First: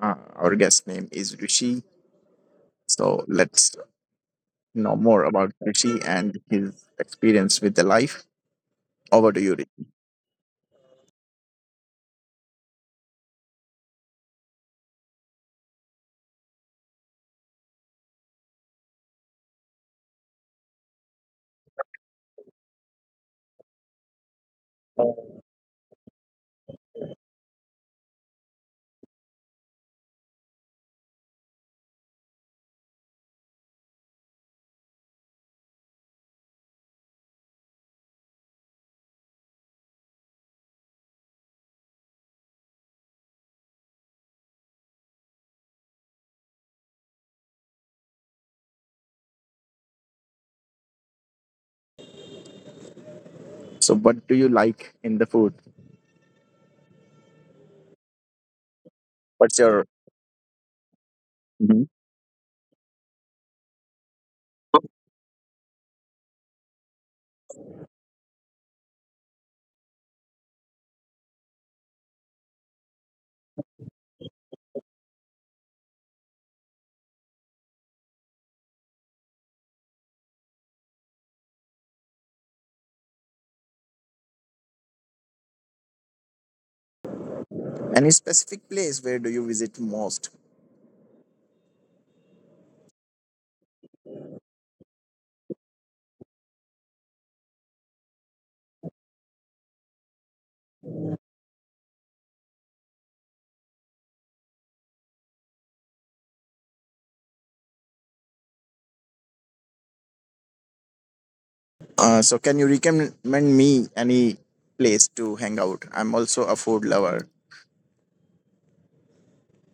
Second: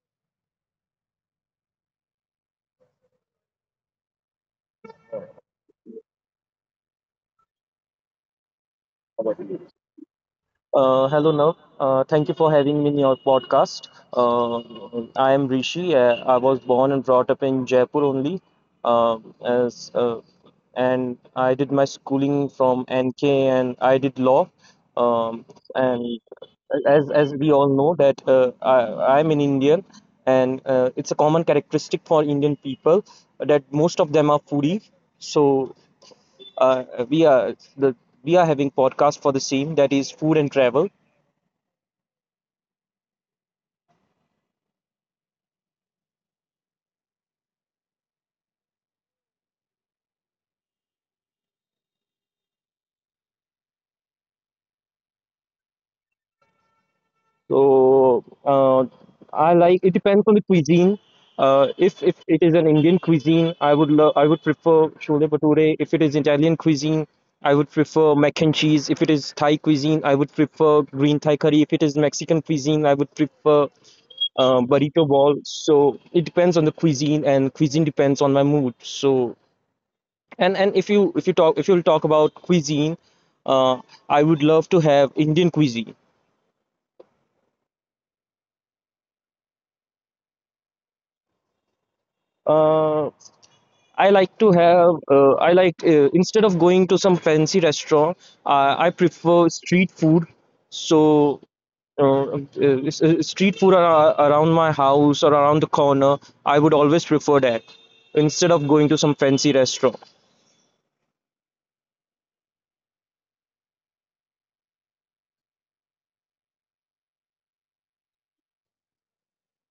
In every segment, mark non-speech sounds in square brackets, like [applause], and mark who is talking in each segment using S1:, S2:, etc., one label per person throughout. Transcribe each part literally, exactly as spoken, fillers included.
S1: Uh, our guest name is Rishi. So let's know more about Rishi and his experience with the life. Over to you, Rishi.
S2: Uh, hello, Nav. Uh, thank you for having me in your podcast. Uh, I am Rishi. Uh, I was born and brought up in Jaipur only, uh, as uh, and I did my schooling from N K and I did law. Um, and as as we all know that uh, I I'm an Indian, and uh, it's a common characteristic for Indian people that most of them are foodie. So uh, we are the we are having podcast for the same, that is food and travel.
S1: So, what do you like in the food?
S2: So uh,
S1: What's
S2: I
S1: your
S2: like, it depends on the cuisine. Uh,
S1: Mhm.
S2: if if it is an Indian cuisine, I would love I would prefer chole bhature. If it is Italian cuisine, I would prefer mac and cheese. If it is Thai cuisine, I would prefer green Thai curry. If it is Mexican cuisine, I would prefer uh, burrito ball. So it depends on the cuisine, and cuisine depends on my mood. So and and if you if you talk if you'll talk about cuisine, uh, I would love to have Indian cuisine.
S1: Any specific place where do you visit most?
S2: Uh, I like to have, uh, I like, uh, instead of going to some fancy restaurant, uh, I prefer street food. So, uh, uh, s- uh, street food ar- around my house or around the corner, I would always prefer that instead of going to some fancy restaurant.
S1: Uh, so, can you recommend me any place to hang out? I'm also a food lover.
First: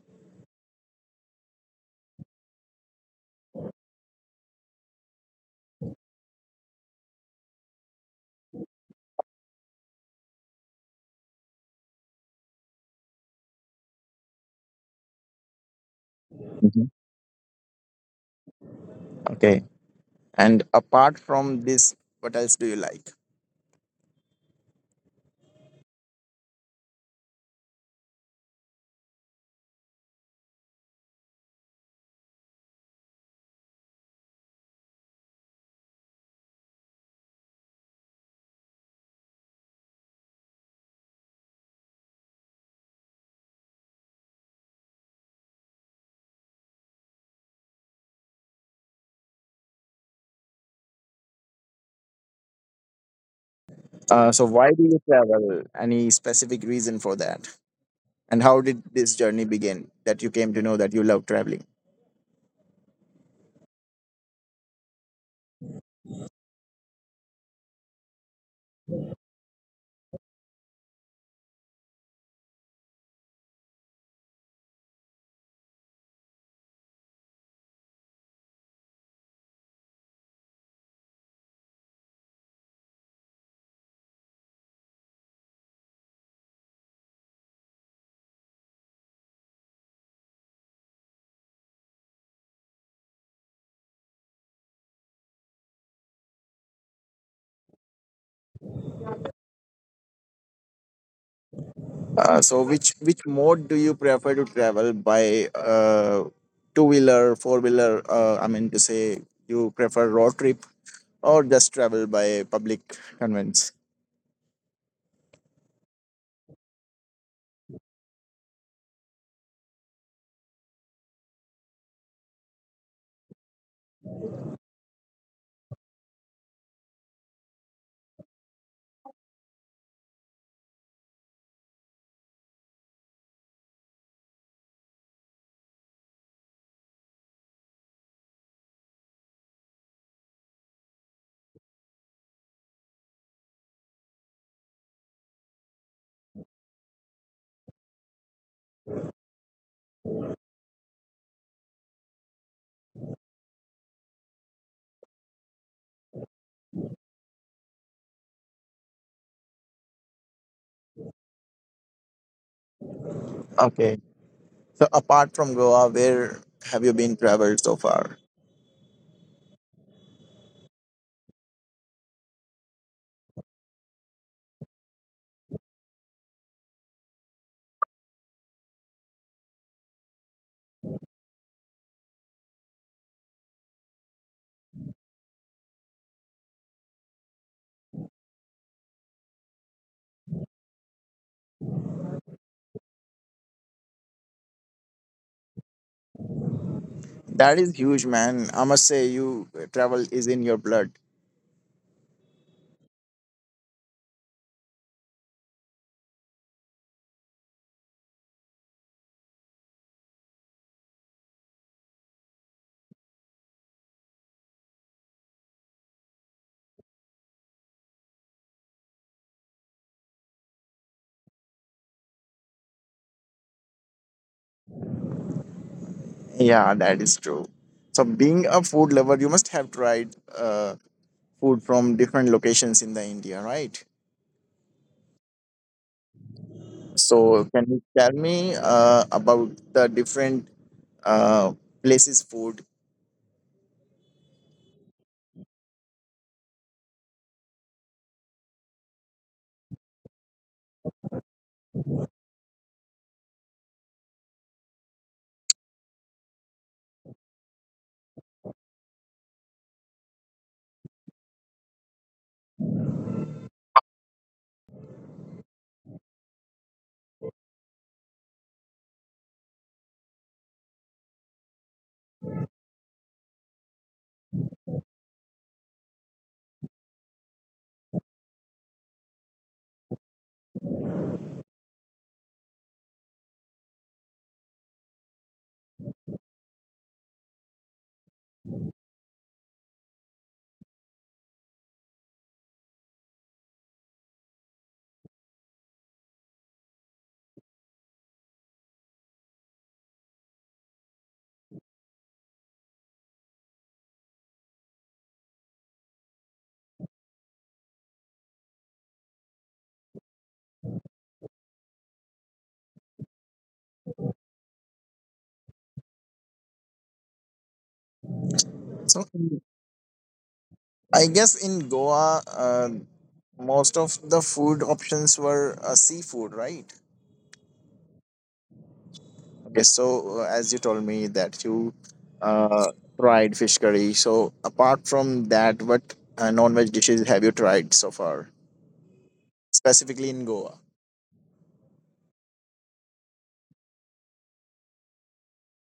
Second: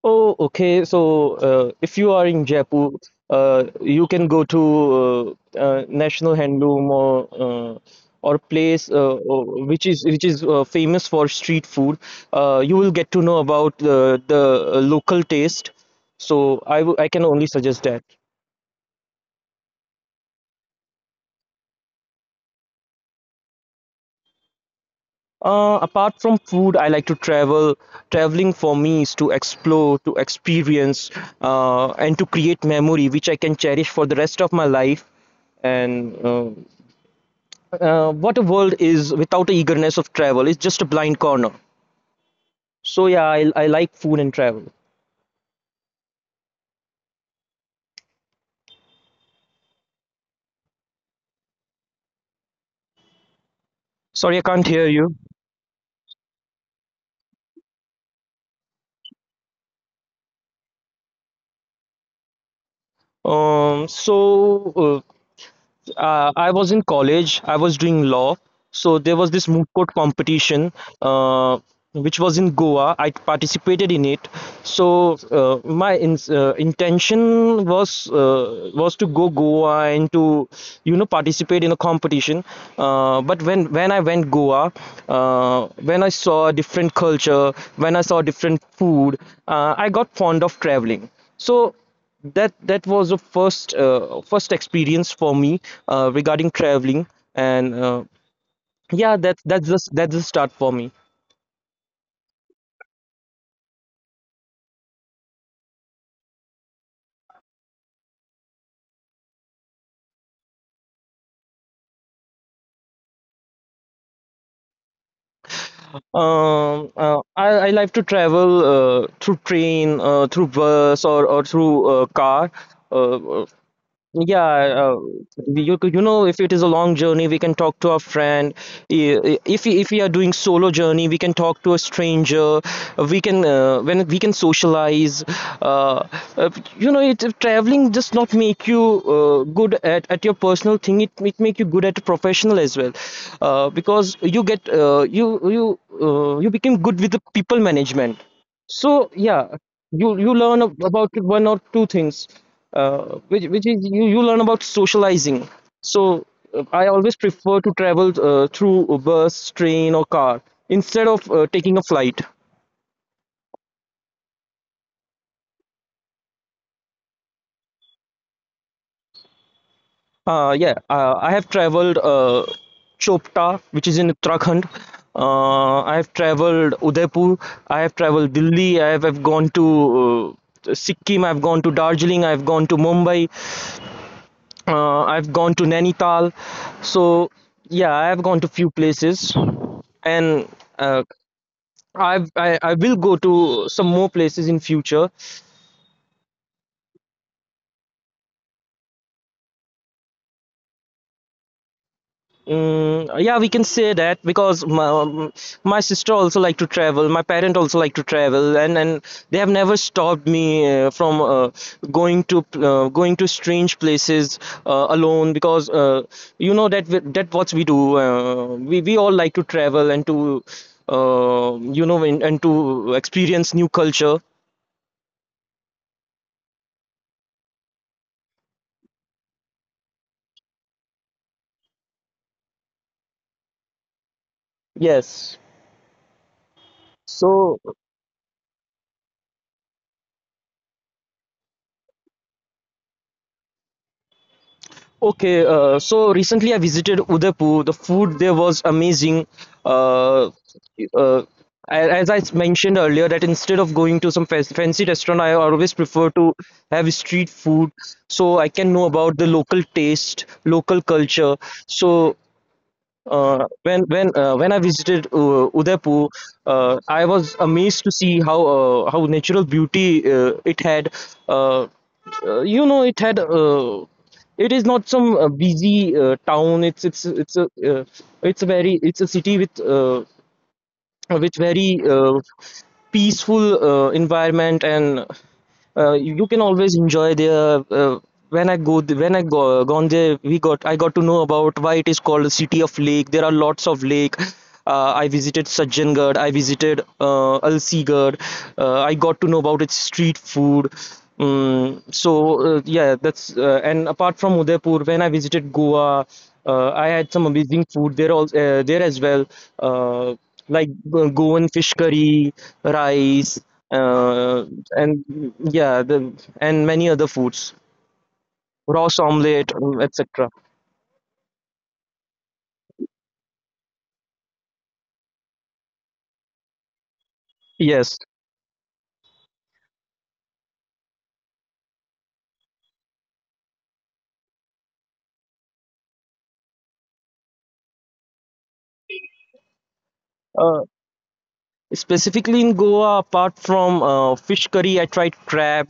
S2: Oh, okay. So, uh, if you are in Jaipur, uh, you can go to uh, uh, National Handloom or uh, or place uh, or- which is which is uh, famous for street food. Uh, you will get to know about the the uh, local taste. So, I
S1: Mhm.
S2: w- I can only suggest that.
S1: Okay. And apart from this, what else do you like?
S2: Uh, apart from food, I like to travel. Traveling for me is to explore, to experience, uh, and to create memory which I can cherish for the rest of my life, and uh, uh, what a world is without the eagerness of travel. It's just a blind corner. So yeah, I, I like food and travel. Sorry,
S1: Uh,
S2: I
S1: so,
S2: can't
S1: why
S2: hear
S1: do you
S2: you.
S1: travel? Any specific reason for that? And how did this journey begin that you came to know that you love traveling?
S2: Um, so uh, uh, I was in college. I was doing law, so there was this moot court competition, uh, which was in Goa. I participated in it. So uh, my in, uh, intention was uh, was to go Goa and to you know participate in a competition. Uh, but when when I went Goa, uh, when I saw a different culture, when I saw different food, uh, I got fond of traveling. So that that was the first uh, first experience for me uh, regarding traveling, and uh, yeah, that that's just that's the start for me.
S1: Uh, so, which which mode do you prefer to travel by? Uh, Two wheeler, four wheeler. Uh, I mean to say, you prefer road trip or just travel by public conveyance?
S2: um uh, I, I like to travel uh, through train, uh, through bus, or, or through uh, car. uh, uh, Yeah, uh, we- you could- you know, if it is a long journey, we can talk to our friend. I- i- If we- if we are doing solo journey, we can talk to a stranger. We can uh, when we can socialize. Uh, uh, you know, it traveling does not make you uh, good at, at your personal thing. It it make you good at professional as well, uh, because you get uh, you you uh, you become good with the people management. So yeah, you you learn ab- about one or two things, uh, which which is you you learn about socializing. So uh, I always prefer to travel uh, through a bus, train, or car instead of uh, taking a flight.
S1: Okay. So apart from Goa, where have you been traveled so far?
S2: Uh, yeah, uh, I have traveled uh, Chopta, which is in Uttarakhand. Uh, I have traveled Udaipur. I have traveled Delhi. I have, have gone to uh, Sikkim. I've gone to Darjeeling. I've gone to Mumbai. Uh, I've gone to Nainital, so yeah, I've gone to few places, and uh, I've, I I will go to some more places in future.
S1: That is huge, man. I must say, you travel is in your blood.
S2: Mm, yeah, we can say that because my, um, my sister also like to travel. My parent also like to travel, and and they have never stopped me uh, from uh, going to uh, going to strange places uh, alone because uh, you know that we, that what we do. Uh, we we all like to travel and to uh, you know, and, and to experience new culture.
S1: Yeah, that is true. So, being a food lover, you must have tried uh, food from different locations in the India, right?
S2: Yes.
S1: So,
S2: So,
S1: can you tell me uh, about the different uh, places' food?
S2: okay, uh, so recently I visited Udaipur. The food there was amazing. Uh, uh, as I mentioned earlier, that instead of going to some fancy restaurant, I always prefer to have street food so I can know about the local taste, local culture. So uh, when when uh, when I visited uh, Udaipur, uh, I was amazed to see how uh, how natural beauty uh, it had. Uh, uh, you know, it had. Uh, it is not some uh, busy uh, town. It's it's it's a uh, it's a very it's a city with uh, uh, with very uh, peaceful uh, environment, and uh, you, you can always enjoy there. Uh, uh, when I go, th- when I go, uh, gone there, we got I got to know about why it is called City of Lake. There are lots of lake. Uh, I visited Sajjangarh. I visited uh, Alsigarh. Uh, I got to know about its street food. Um, so uh, yeah, that's uh, and apart from Udaipur, when I visited Goa, uh, I had some amazing food there. All uh, there as well, uh, like uh, Goan fish curry, rice, uh, and yeah, the and many other foods, roast
S1: So,
S2: omelette, um, et cetera.
S1: I guess in Goa, uh, most of the food options were uh, seafood, right?
S2: Yes.
S1: Okay, so uh, as you told me that you uh, tried fish curry. So, apart from that, what uh, non-veg dishes have you tried so far? Specifically in Goa.
S2: Uh, specifically in Goa, apart from uh, fish curry, I tried crab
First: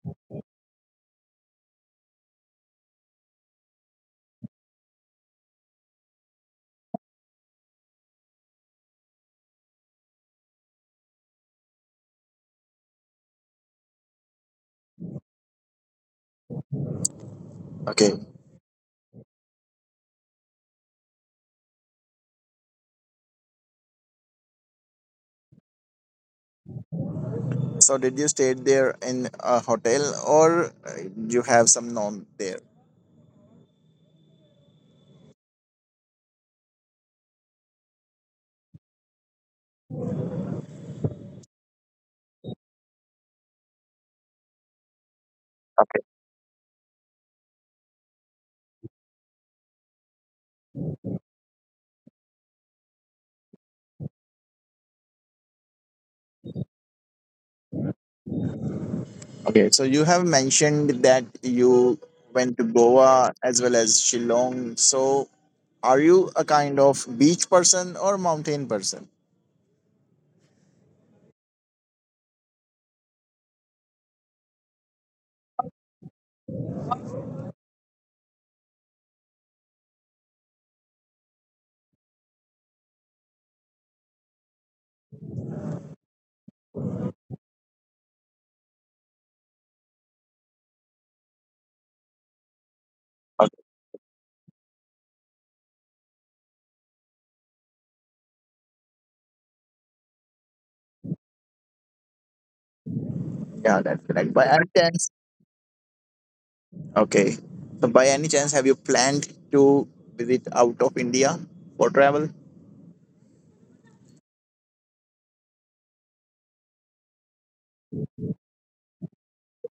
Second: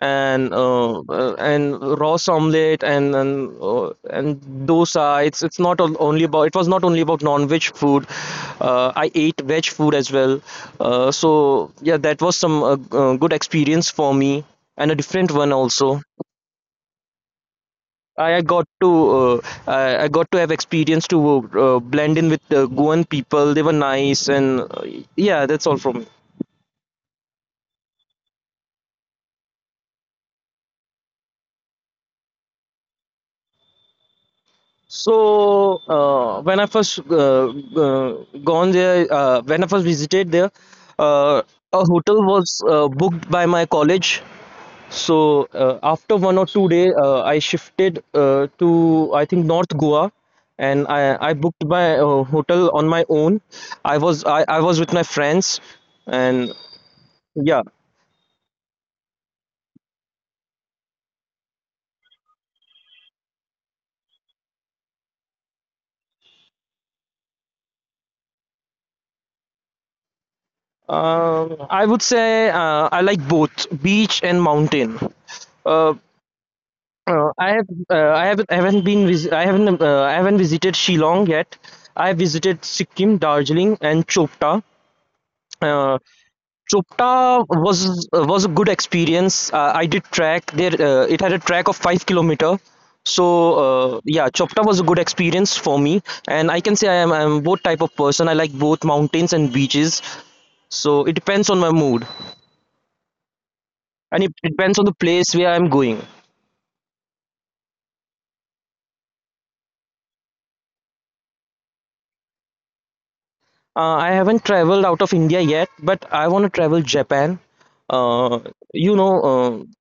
S2: and uh, uh, and roast omelette, and and, uh, and dosa. It's it's not on- only about it was not only about non-veg food. Uh, I ate veg food as well. Uh, so yeah, that was some uh, uh, good experience for me, and a different one also.
S1: Okay.
S2: I I got to uh, I I got to have experience to uh, blend in with the Goan people. They were nice, and uh, yeah, that's all from me.
S1: So did you stay there in a hotel or uh, you have some norm there?
S2: So uh, when I first uh, uh, gone there, uh, when I first visited there, uh, a hotel was uh, booked by my college. So uh,
S1: Okay.
S2: after one or two day, uh, I shifted uh, to, I think, North Goa, and I, I booked my uh, hotel on my own. I was I, I was with my friends, and yeah.
S1: Okay. So you have mentioned that you went to Goa as well as Shillong. So are you a kind of beach person or mountain person?
S2: Um, I would say uh, I like both beach and mountain. Uh, uh, I have uh, I haven't I haven't been vis I haven't uh, I haven't visited Shillong yet. I have visited Sikkim, Darjeeling, and Chopta. Uh, Chopta was was a good experience. Uh, I did track there. Uh, it had a track of five kilometer. So uh, yeah, Chopta was a good experience for me, and I can say I am I'm both type of person. I like both mountains and beaches. So it depends on my mood.
S1: Yeah, that's
S2: And it
S1: correct. By any
S2: depends on the
S1: chance,
S2: place where I'm going.
S1: okay. So by any chance, have you planned to visit out of India for travel?
S2: Uh, I haven't traveled out of India yet, but I want to travel Japan. Uh, you know,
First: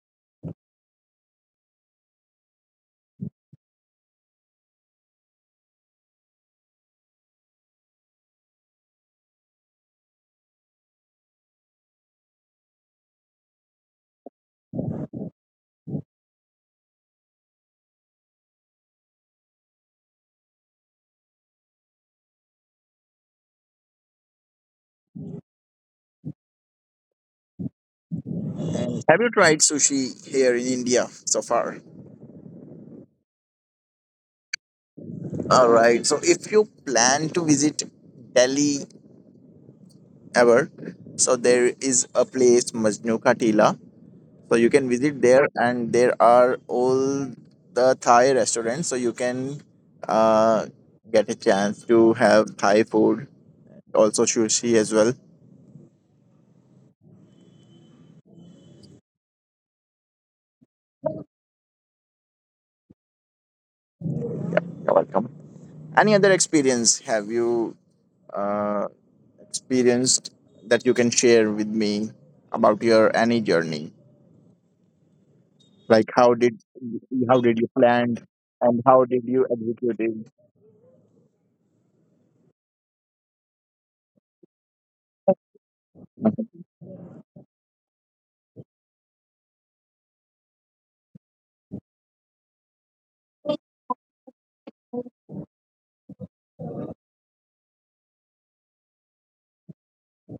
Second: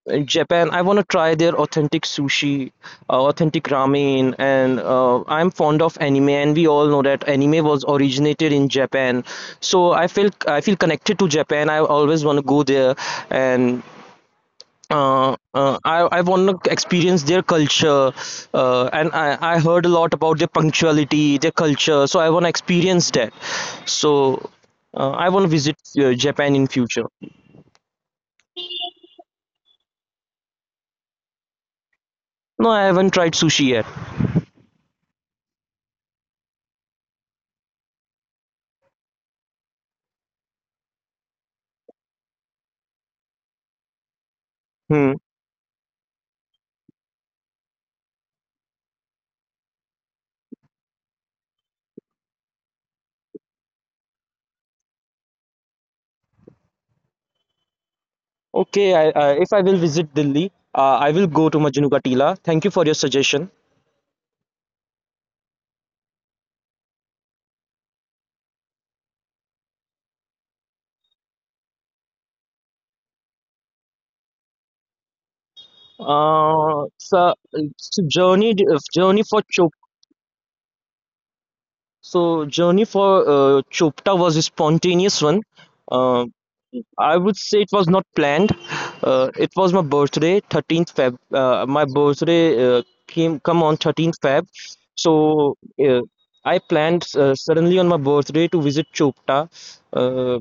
S2: uh, in Japan, I want to try their authentic sushi, uh, authentic ramen, and uh, I'm fond of anime, and we all know that anime was originated in Japan. So I feel I feel connected to Japan. I always want to go there, and uh, uh, I, I want to experience their culture, uh, and I, I heard a lot about their punctuality, their culture, so I want to experience that. So uh, I want to visit uh, Japan in future.
S1: Have you tried sushi here in India so far?
S2: No, I haven't tried sushi yet.
S1: All right. So if you plan to visit Delhi ever, so there is a place Majnu Ka Tila. So you can
S2: Hmm.
S1: visit there, and there are all the Thai restaurants. So you can uh, get a chance to have Thai food, also sushi as well.
S2: Okay, I, I, if I will visit Delhi, uh, I will go to Majnu Ka Tila. Thank you for your suggestion.
S1: You're welcome. Any other experience have you uh, experienced that you can share with me about your any journey? Like how did
S2: uh, so,
S1: how did you
S2: so
S1: plan
S2: journey
S1: and how
S2: journey
S1: did
S2: for
S1: you
S2: chop
S1: execute it?
S2: so Journey for uh, Chopta was a spontaneous one. Um
S1: Mhm.
S2: I would say it was not planned. Uh, it was my birthday, thirteenth Feb. Uh, my birthday uh, came come on thirteenth Feb. So uh, I planned uh, suddenly on my birthday to visit Chopta. Uh,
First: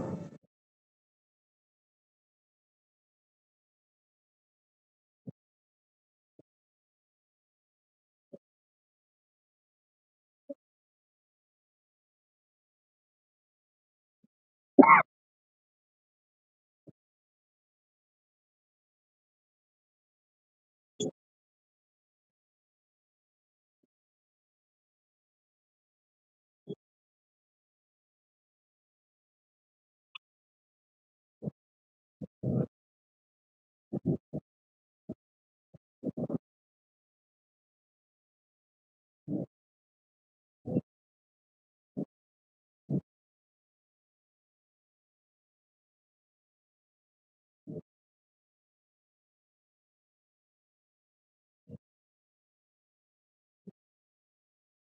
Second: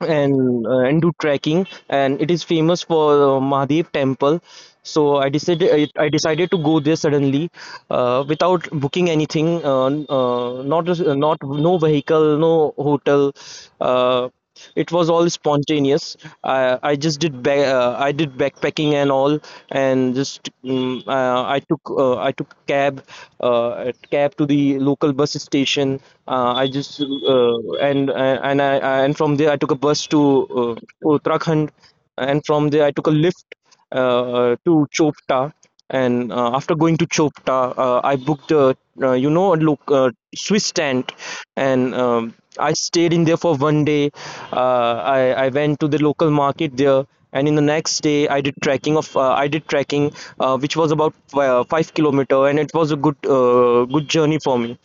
S2: and uh, and do trekking, and it is famous for uh, Mahadev temple. So I decided I, I decided to go there suddenly uh, without booking anything, uh, n- uh, not a- not no vehicle, no hotel. uh, it was all spontaneous. I, I just did ba- uh, I did backpacking and all, and just mm uh, I took uh, I took cab, uh, cab to the local bus station. Uh, I just uh, and and uh, and I uh, and from there I took a bus to uh, Uttarakhand, and from there I took a lift uh, to Chopta, and uh, after going to Chopta, uh, I booked a uh, you know look uh, Swiss tent, and um, I stayed in there for one day. Uh, I I went to the local market there. And in the next day, I did trekking of uh, I did trekking, uh, which was about uh, five kilometer, and it was a good uh, good journey for me,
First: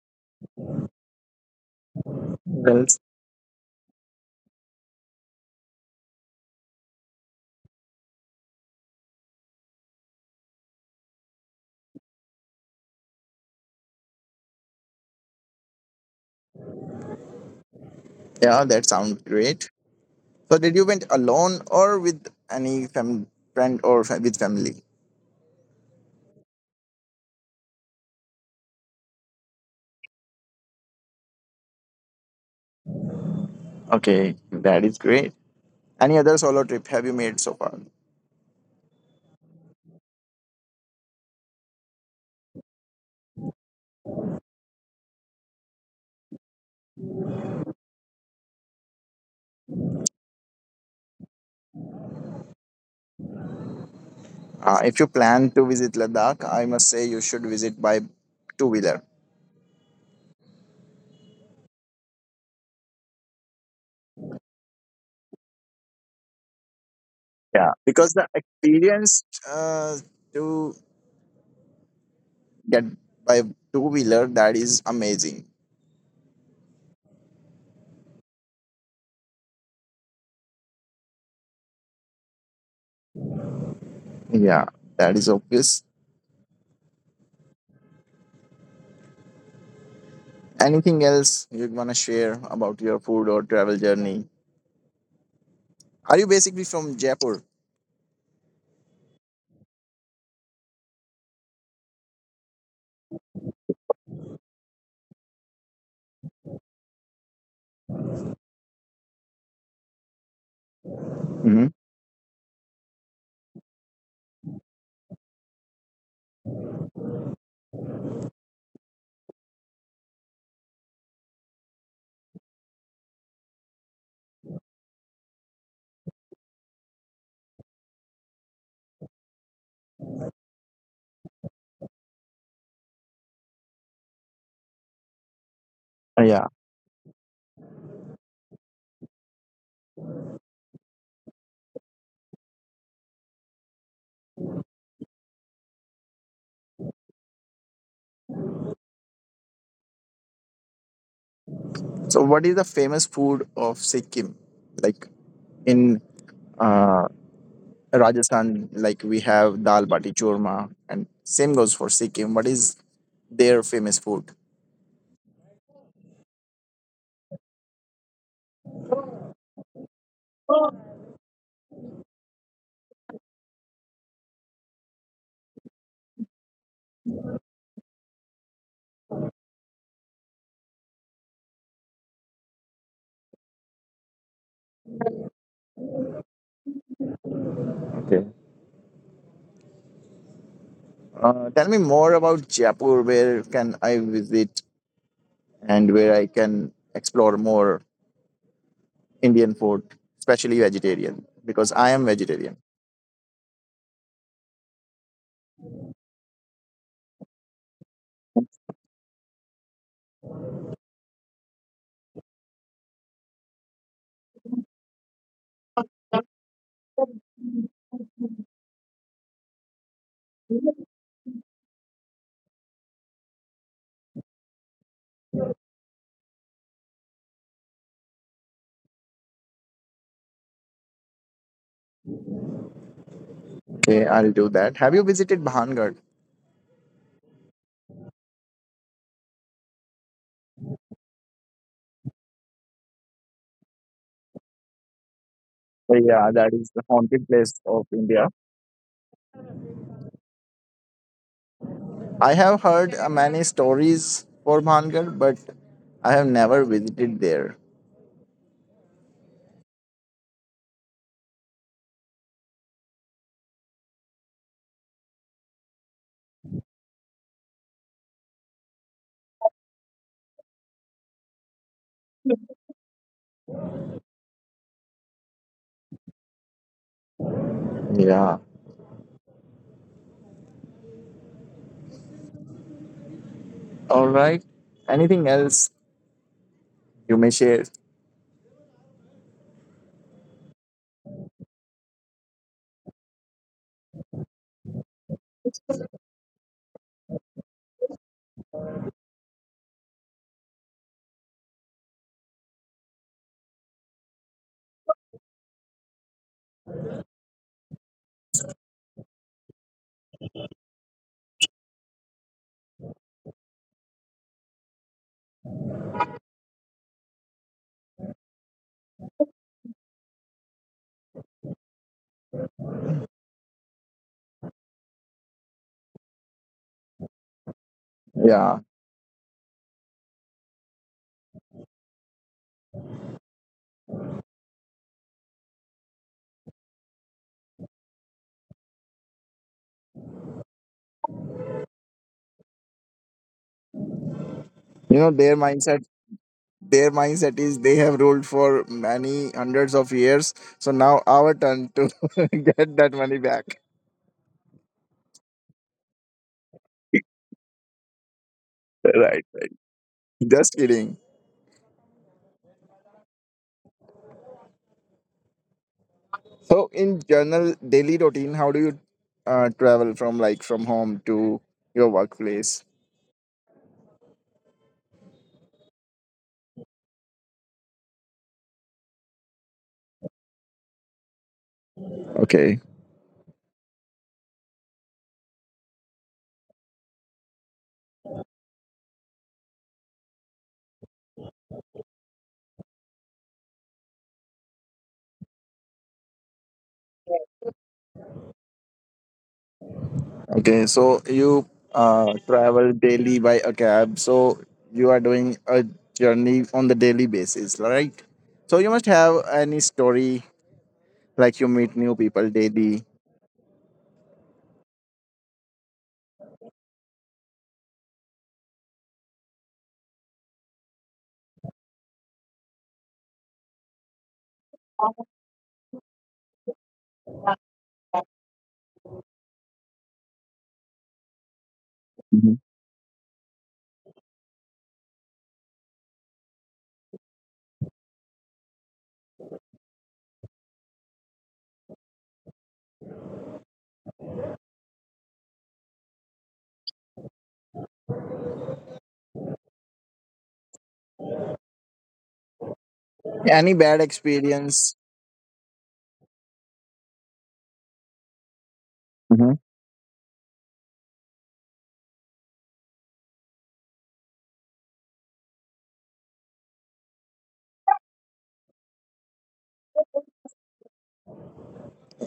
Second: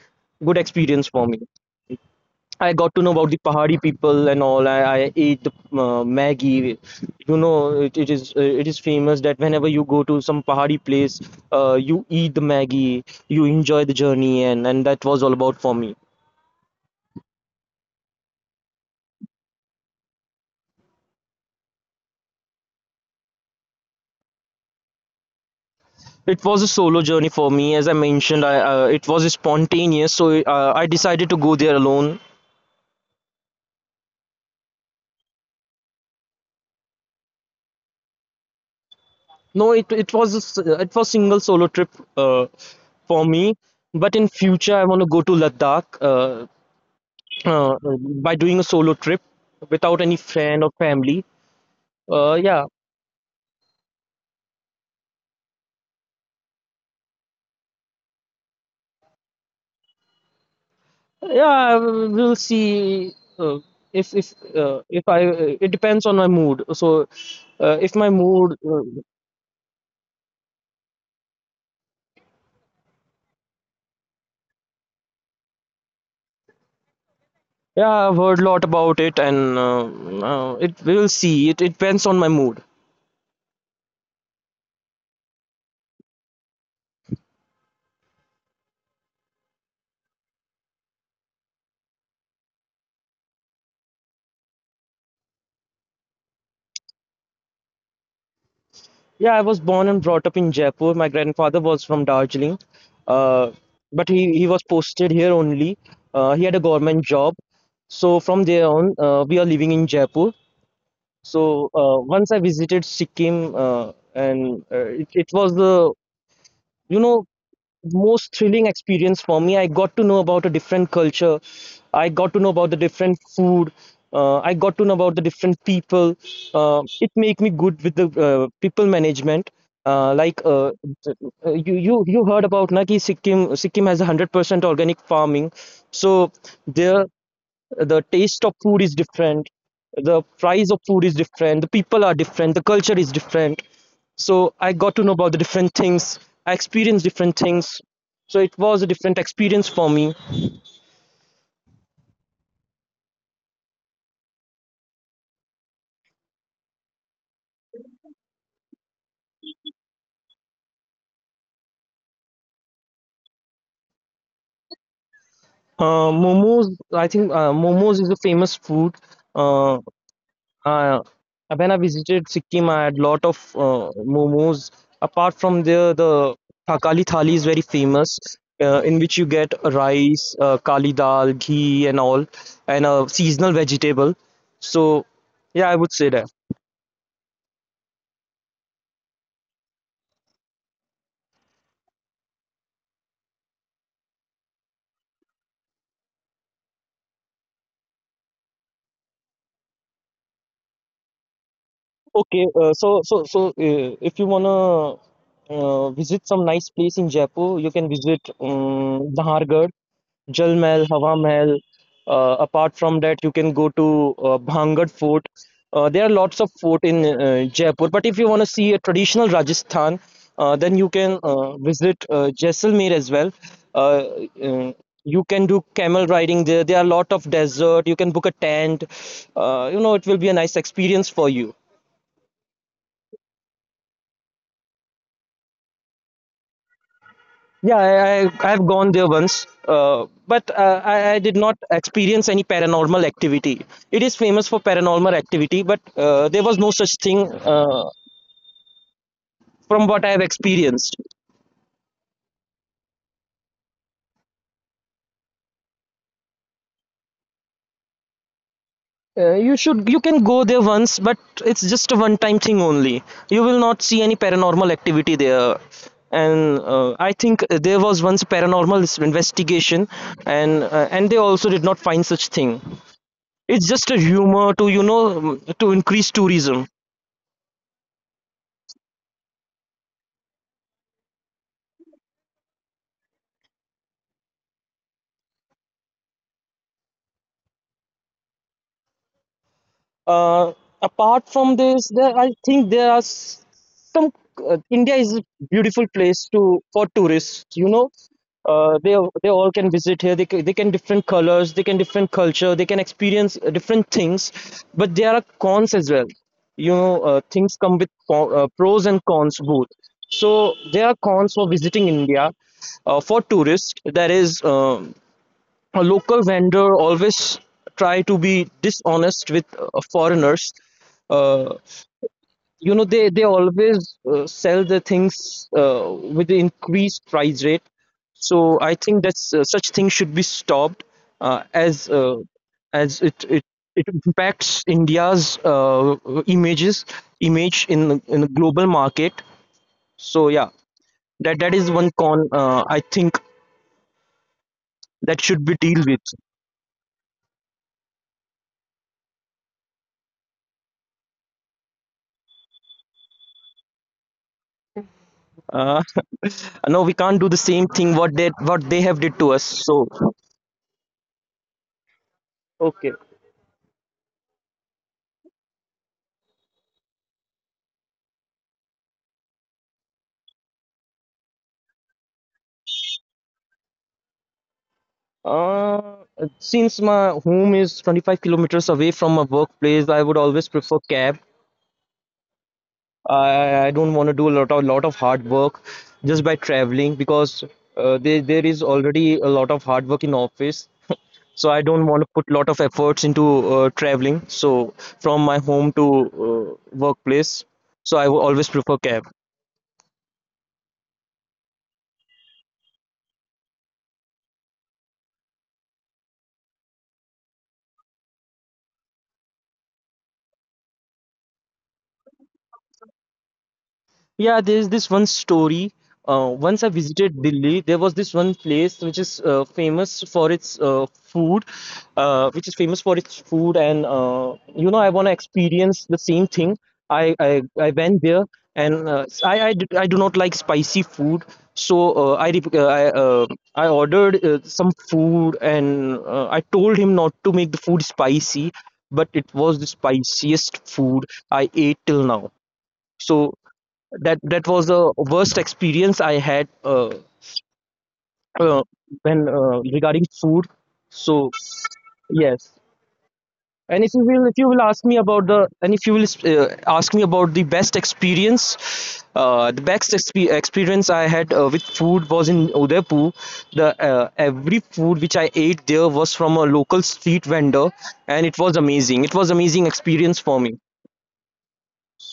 S2: good experience for me. I
S1: Well,
S2: got to know about the Pahari people and all. I, I ate the uh, Maggi. You know, it, it is uh, it is famous that whenever you go to some Pahari place, uh, you eat the Maggi, you enjoy the journey, and and that was all about for me.
S1: yeah, that sounds great. So did you went alone or with any fam- friend or fa- with family?
S2: It was a solo journey for me, as I mentioned. I uh, it was spontaneous, so uh, I decided to go there alone.
S1: Okay, that is great. Any other solo trip have you made so far?
S2: No, it it was a s- it was single solo trip uh, for me. But in future, I want to go to Ladakh. Uh, uh, by doing a solo trip without any friend or family. Uh, yeah,
S1: Uh, if you plan to visit Ladakh, I must say you should visit by two wheeler.
S2: yeah, we'll see. Uh, if if uh, if I, It depends on my mood. So,
S1: Yeah,
S2: uh, if my
S1: because the
S2: mood, uh,
S1: experience uh, to get by two wheeler, that is amazing.
S2: yeah, I've heard a lot about it, and uh, uh, it we'll see. It, it depends on my mood.
S1: Yeah, that is obvious. Anything else you want to share about your food or travel journey? Are you basically from Jaipur?
S2: Yeah, I was born and brought up in Jaipur. My grandfather was from Darjeeling, uh, but he he was posted here only. Uh, he had a government job. So from there on, uh, we are living in Jaipur. So
S1: Hmm.
S2: uh, once I visited Sikkim, uh, and uh, it, it was the you know most thrilling experience for me. I got to know about a different culture. I got to know about the different food. Uh, I got to know about the different people. Uh, it made me good with the uh, people management. Uh, like uh, th- uh, you, you you heard about Naki Sikkim. Sikkim has one hundred percent organic farming. So
S1: Yeah.
S2: there the taste of food is different, the price of food is different, the people are different, the culture is different, so I got to know about the different things. I experienced different things. So it was a different experience for me.
S1: So what is the famous food of Sikkim, like in uh, Rajasthan, like we have dal bati churma, and same goes for Sikkim. What is their famous food?
S2: Uh, momos, I think uh, momos is a famous food. uh, Uh, when I visited Sikkim, I had lot of uh, momos. Apart from there, the Thakali Thali is very famous, uh, in which you get rice, uh, kali dal, ghee, and all, and a seasonal vegetable. So, yeah, I would say that.
S1: Okay. Uh, tell me more about Jaipur. Where can I visit? And where I can explore more Indian food, especially vegetarian, because I am
S2: Okay,
S1: vegetarian.
S2: uh, so so so uh, if you wanna uh, visit some nice place in Jaipur, you can visit um, Nahargarh. Jal Mahal, Hawa Mahal. Uh, apart from that, you can go to uh, Bhangad Fort. Uh, there are lots of fort in uh, Jaipur. But if you want to see a traditional Rajasthan, uh, then you can uh, visit uh, Jaisalmer as well. Uh, uh, you can do camel riding there. There are a lot of desert. You can book a tent. Uh, you know, it will be a nice experience for you.
S1: Okay, I'll do that. Have you visited Bahangad?
S2: Yeah, I, I I've gone there once, uh, but uh, I, I did not experience any paranormal activity. It is famous for paranormal activity, but uh,
S1: Yeah,
S2: there
S1: that
S2: was no
S1: is the
S2: such thing
S1: haunted place
S2: uh,
S1: of India.
S2: from what I have experienced.
S1: I have heard uh, many stories for Bahangad, but I have never visited there.
S2: Uh, you should you can go there once, but it's just a one-time thing only. You will not see any paranormal activity there. And uh, I think there was once a paranormal investigation, and uh, and they also did not find such thing. It's just a humor to, you know, to increase tourism.
S1: Yeah. All right. Anything else you may share?
S2: Uh, apart from this, there, I think there are s- some. Uh, India is a beautiful place to for tourists. You know, uh, they they all can visit here. They can, they can different colors. They can different culture. They can experience uh, different things. But there are cons as well. You know, uh, things come with co- uh, pros and cons both. So there are cons for visiting India. Uh, for tourists, there is uh, a local vendor always try to be dishonest with uh, foreigners. uh, you know they they always uh, sell the things uh, with the increased price rate, so
S1: Yeah.
S2: I think that's uh, such things should be stopped uh, as uh, as it, it, it impacts India's uh, images image in the- in the global market. So yeah, that that is one con, uh, I think
S1: You know
S2: that should
S1: their
S2: be dealt
S1: mindset.
S2: with.
S1: Their mindset is they have ruled for many hundreds of years. So now our turn to [laughs] get that money back.
S2: Uh, no, we can't do the same thing what they what they have did to
S1: Right.
S2: us. So
S1: Just kidding.
S2: okay,
S1: So, in general daily routine, how do you uh, travel from like from home to your workplace?
S2: uh since my home is twenty-five kilometers away from my workplace, I would always prefer cab.
S1: Okay.
S2: I i don't want to do a lot of lot of hard work just by traveling, because uh, there there is already a lot of hard work in office [laughs] so I don't want to put lot of efforts into uh, traveling. So from my home to uh, workplace, so I will always prefer cab.
S1: Okay. So you uh, travel daily by a cab. So you are doing a journey on the daily basis, right? So you must have any story like you meet new people daily.
S2: Yeah, there's this one story. Uh, once I visited Delhi, there was this one place which is uh, famous for its uh, food, uh, which is famous for its food, and uh, you know, I want to experience the same thing. I I, I went there, and uh, s- I, I d- I do not like spicy food, so uh, I
S1: Mhm.
S2: rep- uh, I uh, I ordered uh, some food, and uh, I told him not to make the food spicy, but it was the spiciest food I ate till now. So that that was the worst experience I had uh, uh, when uh, regarding food. So yes,
S1: Any
S2: and
S1: bad
S2: if you will, if you will
S1: experience?
S2: ask me about the, and if you will uh, ask me about the best experience,
S1: Mhm.
S2: uh, the best exp- experience I had uh, with food was in Udaipur. The uh, every food which I ate there was from a local street vendor, and it was amazing. It was amazing experience for me.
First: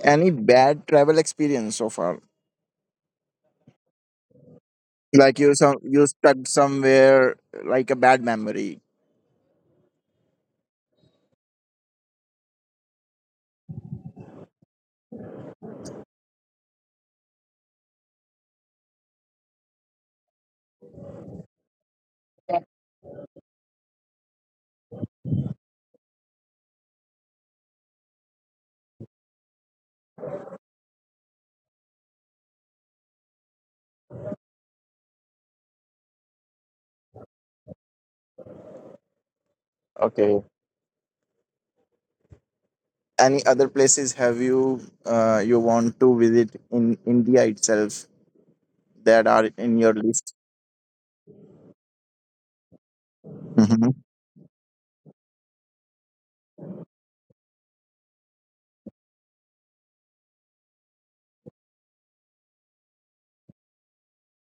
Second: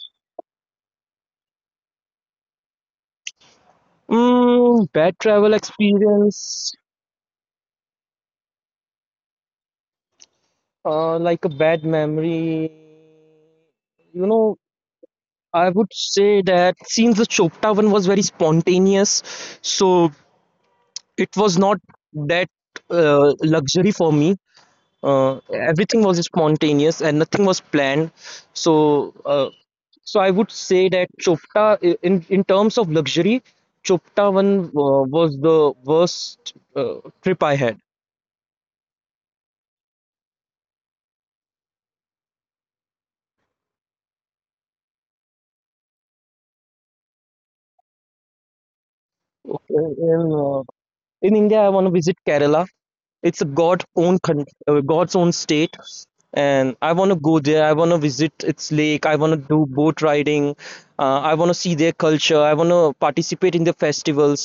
S1: Any bad travel experience so far?
S2: Mm, bad
S1: Like you
S2: travel
S1: some you stuck
S2: experience.
S1: somewhere like a bad memory.
S2: Uh, like a bad memory, you know, I would say that since the Chopta one was very spontaneous, so it was not that uh, luxury for me. Uh, everything was spontaneous and nothing was planned. So, uh, so I would say that Chopta, i- in in terms of luxury, Chopta one uh, was the worst uh, trip I had.
S1: Okay. Any other places have you uh, you want to visit in India itself that are in your
S2: Okay, In,
S1: list?
S2: uh, in India, I want to visit Kerala. It's a God
S1: Hmm.
S2: own con uh, God's own state, and I want to go there. I want to visit its lake. I want to do boat riding. Uh, I want to see their culture. I want to participate in the festivals.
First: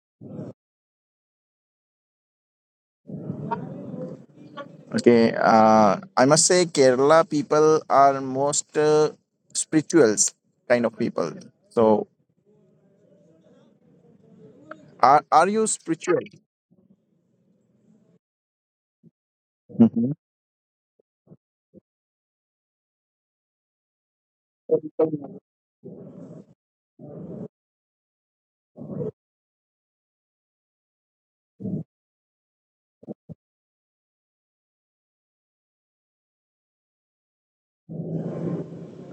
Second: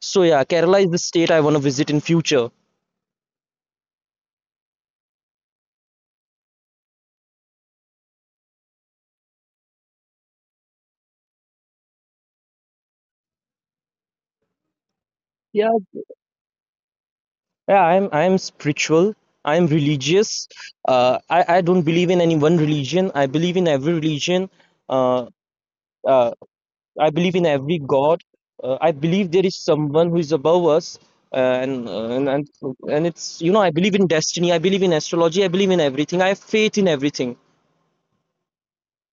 S2: So yeah, Kerala is the state I want to visit in future.
S1: Okay. Uh, I must say Kerala people are most uh, spirituals kind of people. So are are you
S2: Yeah,
S1: spiritual?
S2: yeah. I'm I'm spiritual. I'm
S1: Hmm.
S2: religious. Uh, I I don't believe in any one religion. I believe in every religion. Uh, uh, I believe in every God. Uh, I believe there is someone who is above us, uh, and, uh, and and and it's, you know, I believe in destiny. I believe in astrology. I believe in everything. I have faith in everything.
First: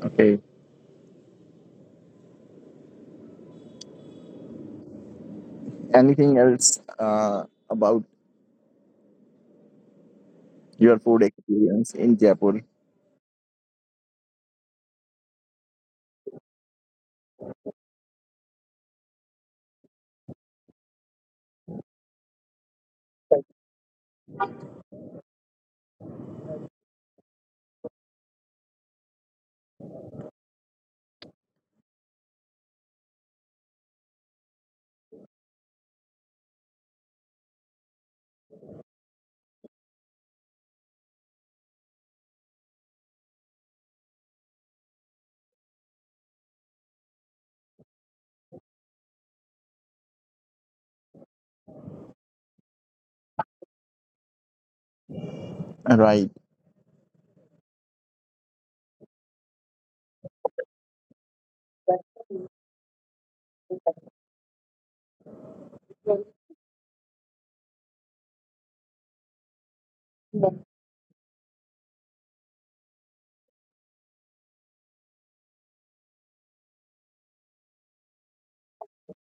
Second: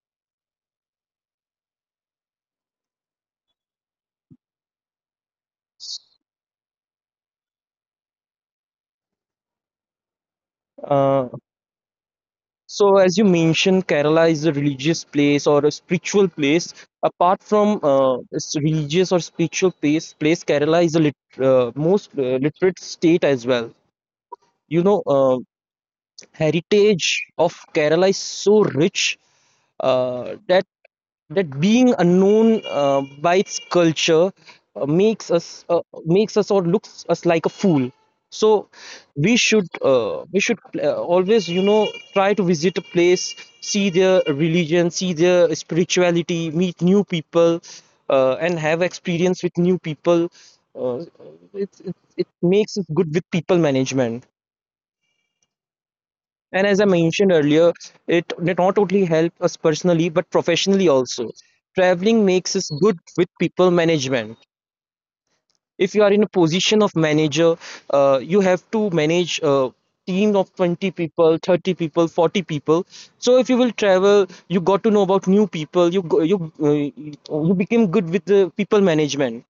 S1: Okay. Anything else uh, about your food
S2: Uh,
S1: experience in Jaipur?
S2: so as you mentioned, Kerala is a religious place or a spiritual place. Apart from uh, its religious or spiritual place, place, Kerala is a lit- uh, most uh, literate state as well. You know, uh, heritage of Kerala is so rich uh, that that being unknown uh, by its culture, uh, makes us uh, makes us or looks us like a fool. So we should, uh, we should uh, always, you know, try to visit a place, see their religion, see their spirituality, meet new people, uh, and have experience with new people. uh, it, it, it makes us good with people management,
S1: Right.
S2: and as I mentioned earlier, it did not only help us personally, but professionally also. Traveling makes us good with people management. If you are in a position of manager, uh, you have to manage a team of twenty people, thirty people, forty people. So if you will travel, you got to know about new people. You go, you uh, You became good with the people management.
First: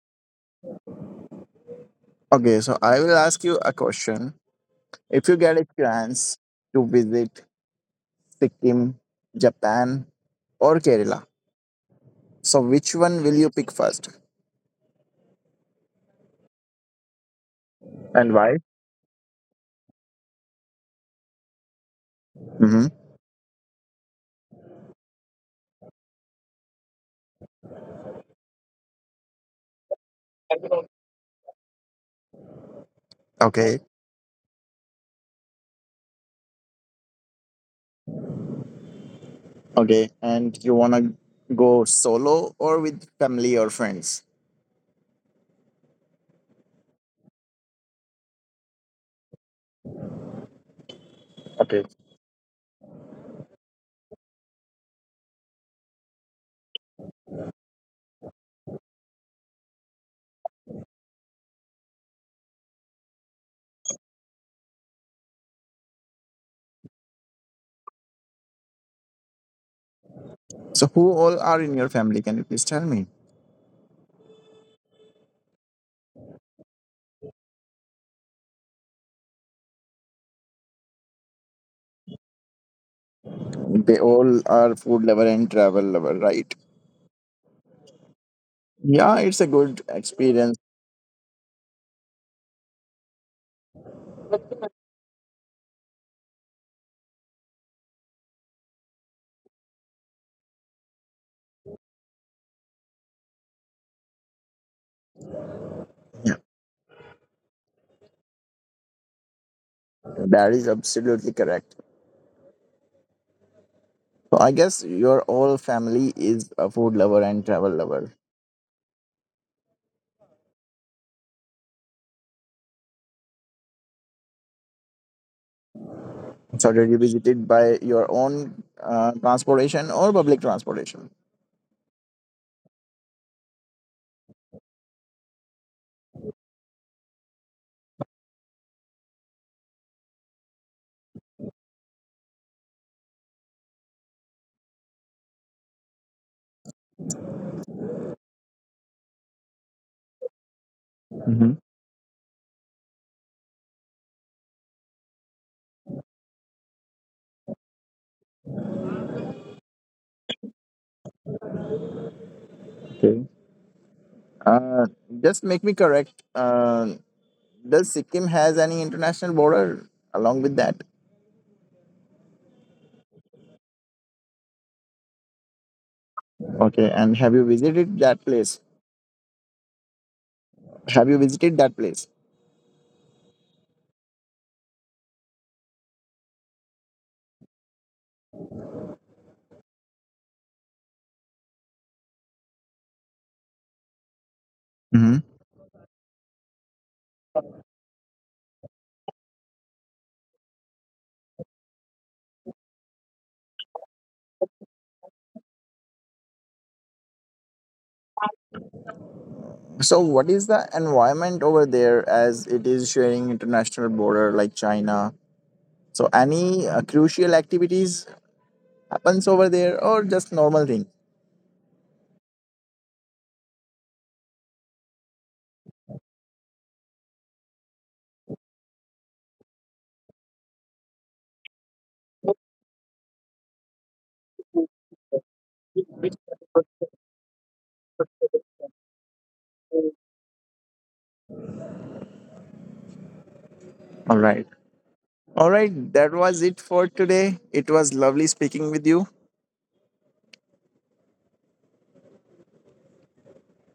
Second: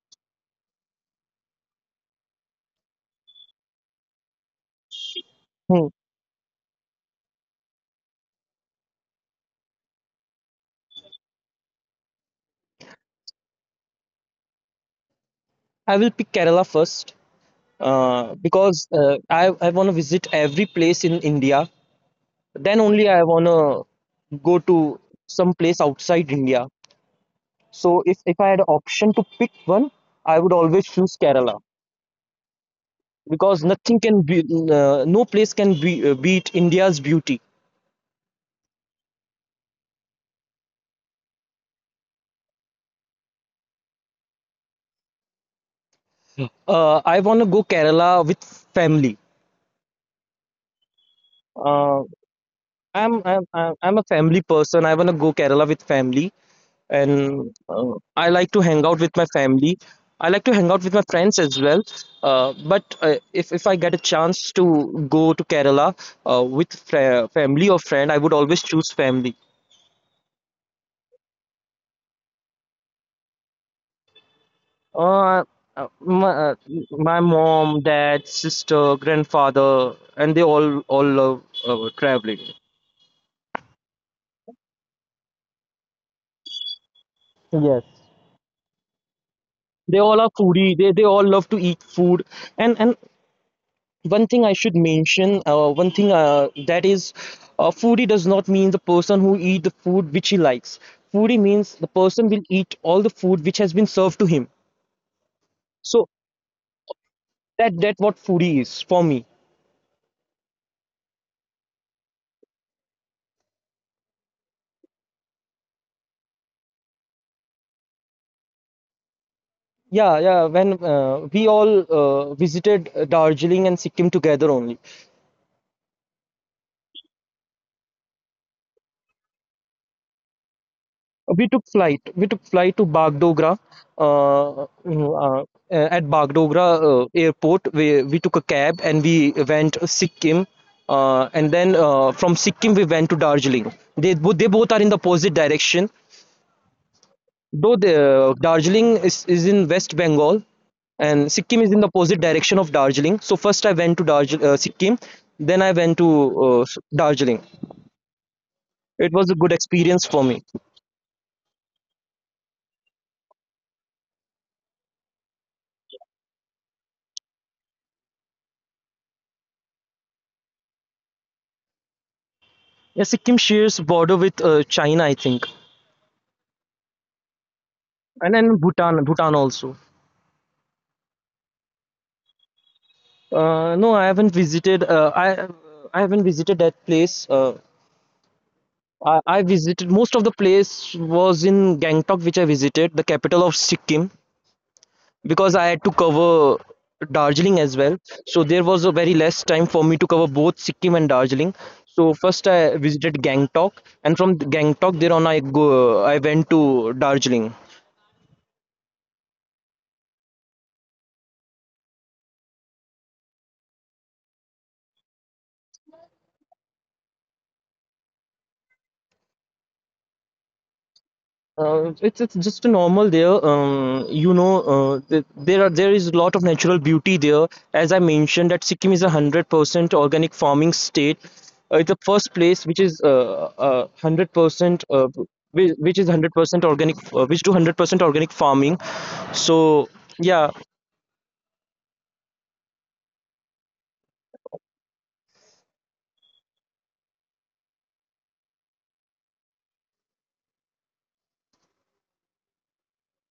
S1: Okay. So I will ask you a question. If you get a
S2: Hmm.
S1: chance to visit Sikkim, Japan, or Kerala? So, which one will you pick first?
S2: I will pick Kerala first
S1: And
S2: uh,
S1: why?
S2: because uh, I, I want to visit every place in India, then
S1: Mm-hmm.
S2: only I wanna go to some place outside India. So if, if I had option to pick one, I would always choose Kerala because
S1: Okay.
S2: nothing can be uh, no place can be uh, beat India's beauty.
S1: Okay. And you want to go solo or with family or friends?
S2: Uh, I wanna go Kerala with family.
S1: Okay.
S2: Uh, I'm, I'm I'm I'm a family person. I wanna go Kerala with family. And uh, I like to hang out with my family. I like to hang out with my friends as well. Uh, but uh, if if I get a chance to go to Kerala uh, with fr- family or friend, I would always choose family.
S1: So, who all are in your family? Can you please tell me?
S2: Uh, uh, my, uh, my mom, dad, sister, grandfather, and they all all love uh, traveling.
S1: They all are food lover and travel lover, right?
S2: Yes.
S1: Yeah, it's a good
S2: They all are
S1: experience.
S2: foodie, they they all love to eat food, and and one thing I should mention, uh, one thing uh, that is, uh, foodie does not mean the person who eat the food which he likes. Foodie means the person will eat all the food which has been served to him. So
S1: Yeah,
S2: that that what foodie is for me.
S1: that is absolutely correct. So, I guess your all family is a food lover and travel lover.
S2: Yeah, yeah. When uh, we all uh, visited uh, Darjeeling and Sikkim together only,
S1: It's already visited by your own uh, transportation or public transportation.
S2: we took flight we took flight to Bagdogra, uh, mm, uh, at Bagdogra uh, airport we, we took a cab and we went Sikkim, uh, and then uh, from Sikkim we went to Darjeeling they, bo- they both are in the opposite direction, though the, uh, Darjeeling is, is in West Bengal and
S1: Hmm.
S2: Sikkim is in the opposite direction of Darjeeling. So first I went to Darj- uh, Sikkim, then I went to uh, Darjeeling. It was a good experience for me.
S1: Okay. Uh, just make me correct. Uh, does Sikkim has any international border along with that?
S2: Yeah, Sikkim shares border with uh, China, I think,
S1: Okay, and have you visited that
S2: and
S1: place?
S2: then Bhutan, Bhutan also.
S1: Have you visited that place?
S2: Uh, no, I haven't visited. Uh, I I haven't visited that place. Uh, I, I visited most of the place was in Gangtok, which I visited, the capital of Sikkim,
S1: Hmm.
S2: because I had to cover Darjeeling as well. So there was a very less time for me to cover both Sikkim and Darjeeling. So first I visited Gangtok, and from Gangtok there on I go I went to Darjeeling.
S1: So, what is the environment over there as it is sharing international border like China? So, any uh, crucial activities happens over there or just normal thing?
S2: Uh, it's it's just a normal there. Um, you know, uh, th there are, there is a lot of natural beauty there. As I mentioned, that Sikkim is a hundred percent organic farming state. Uh, it's the first place which is uh uh, hundred percent uh, which, which is hundred percent organic, uh, which do hundred percent organic farming. So yeah,
S1: All right. All right, that was it for today. It was lovely speaking with you.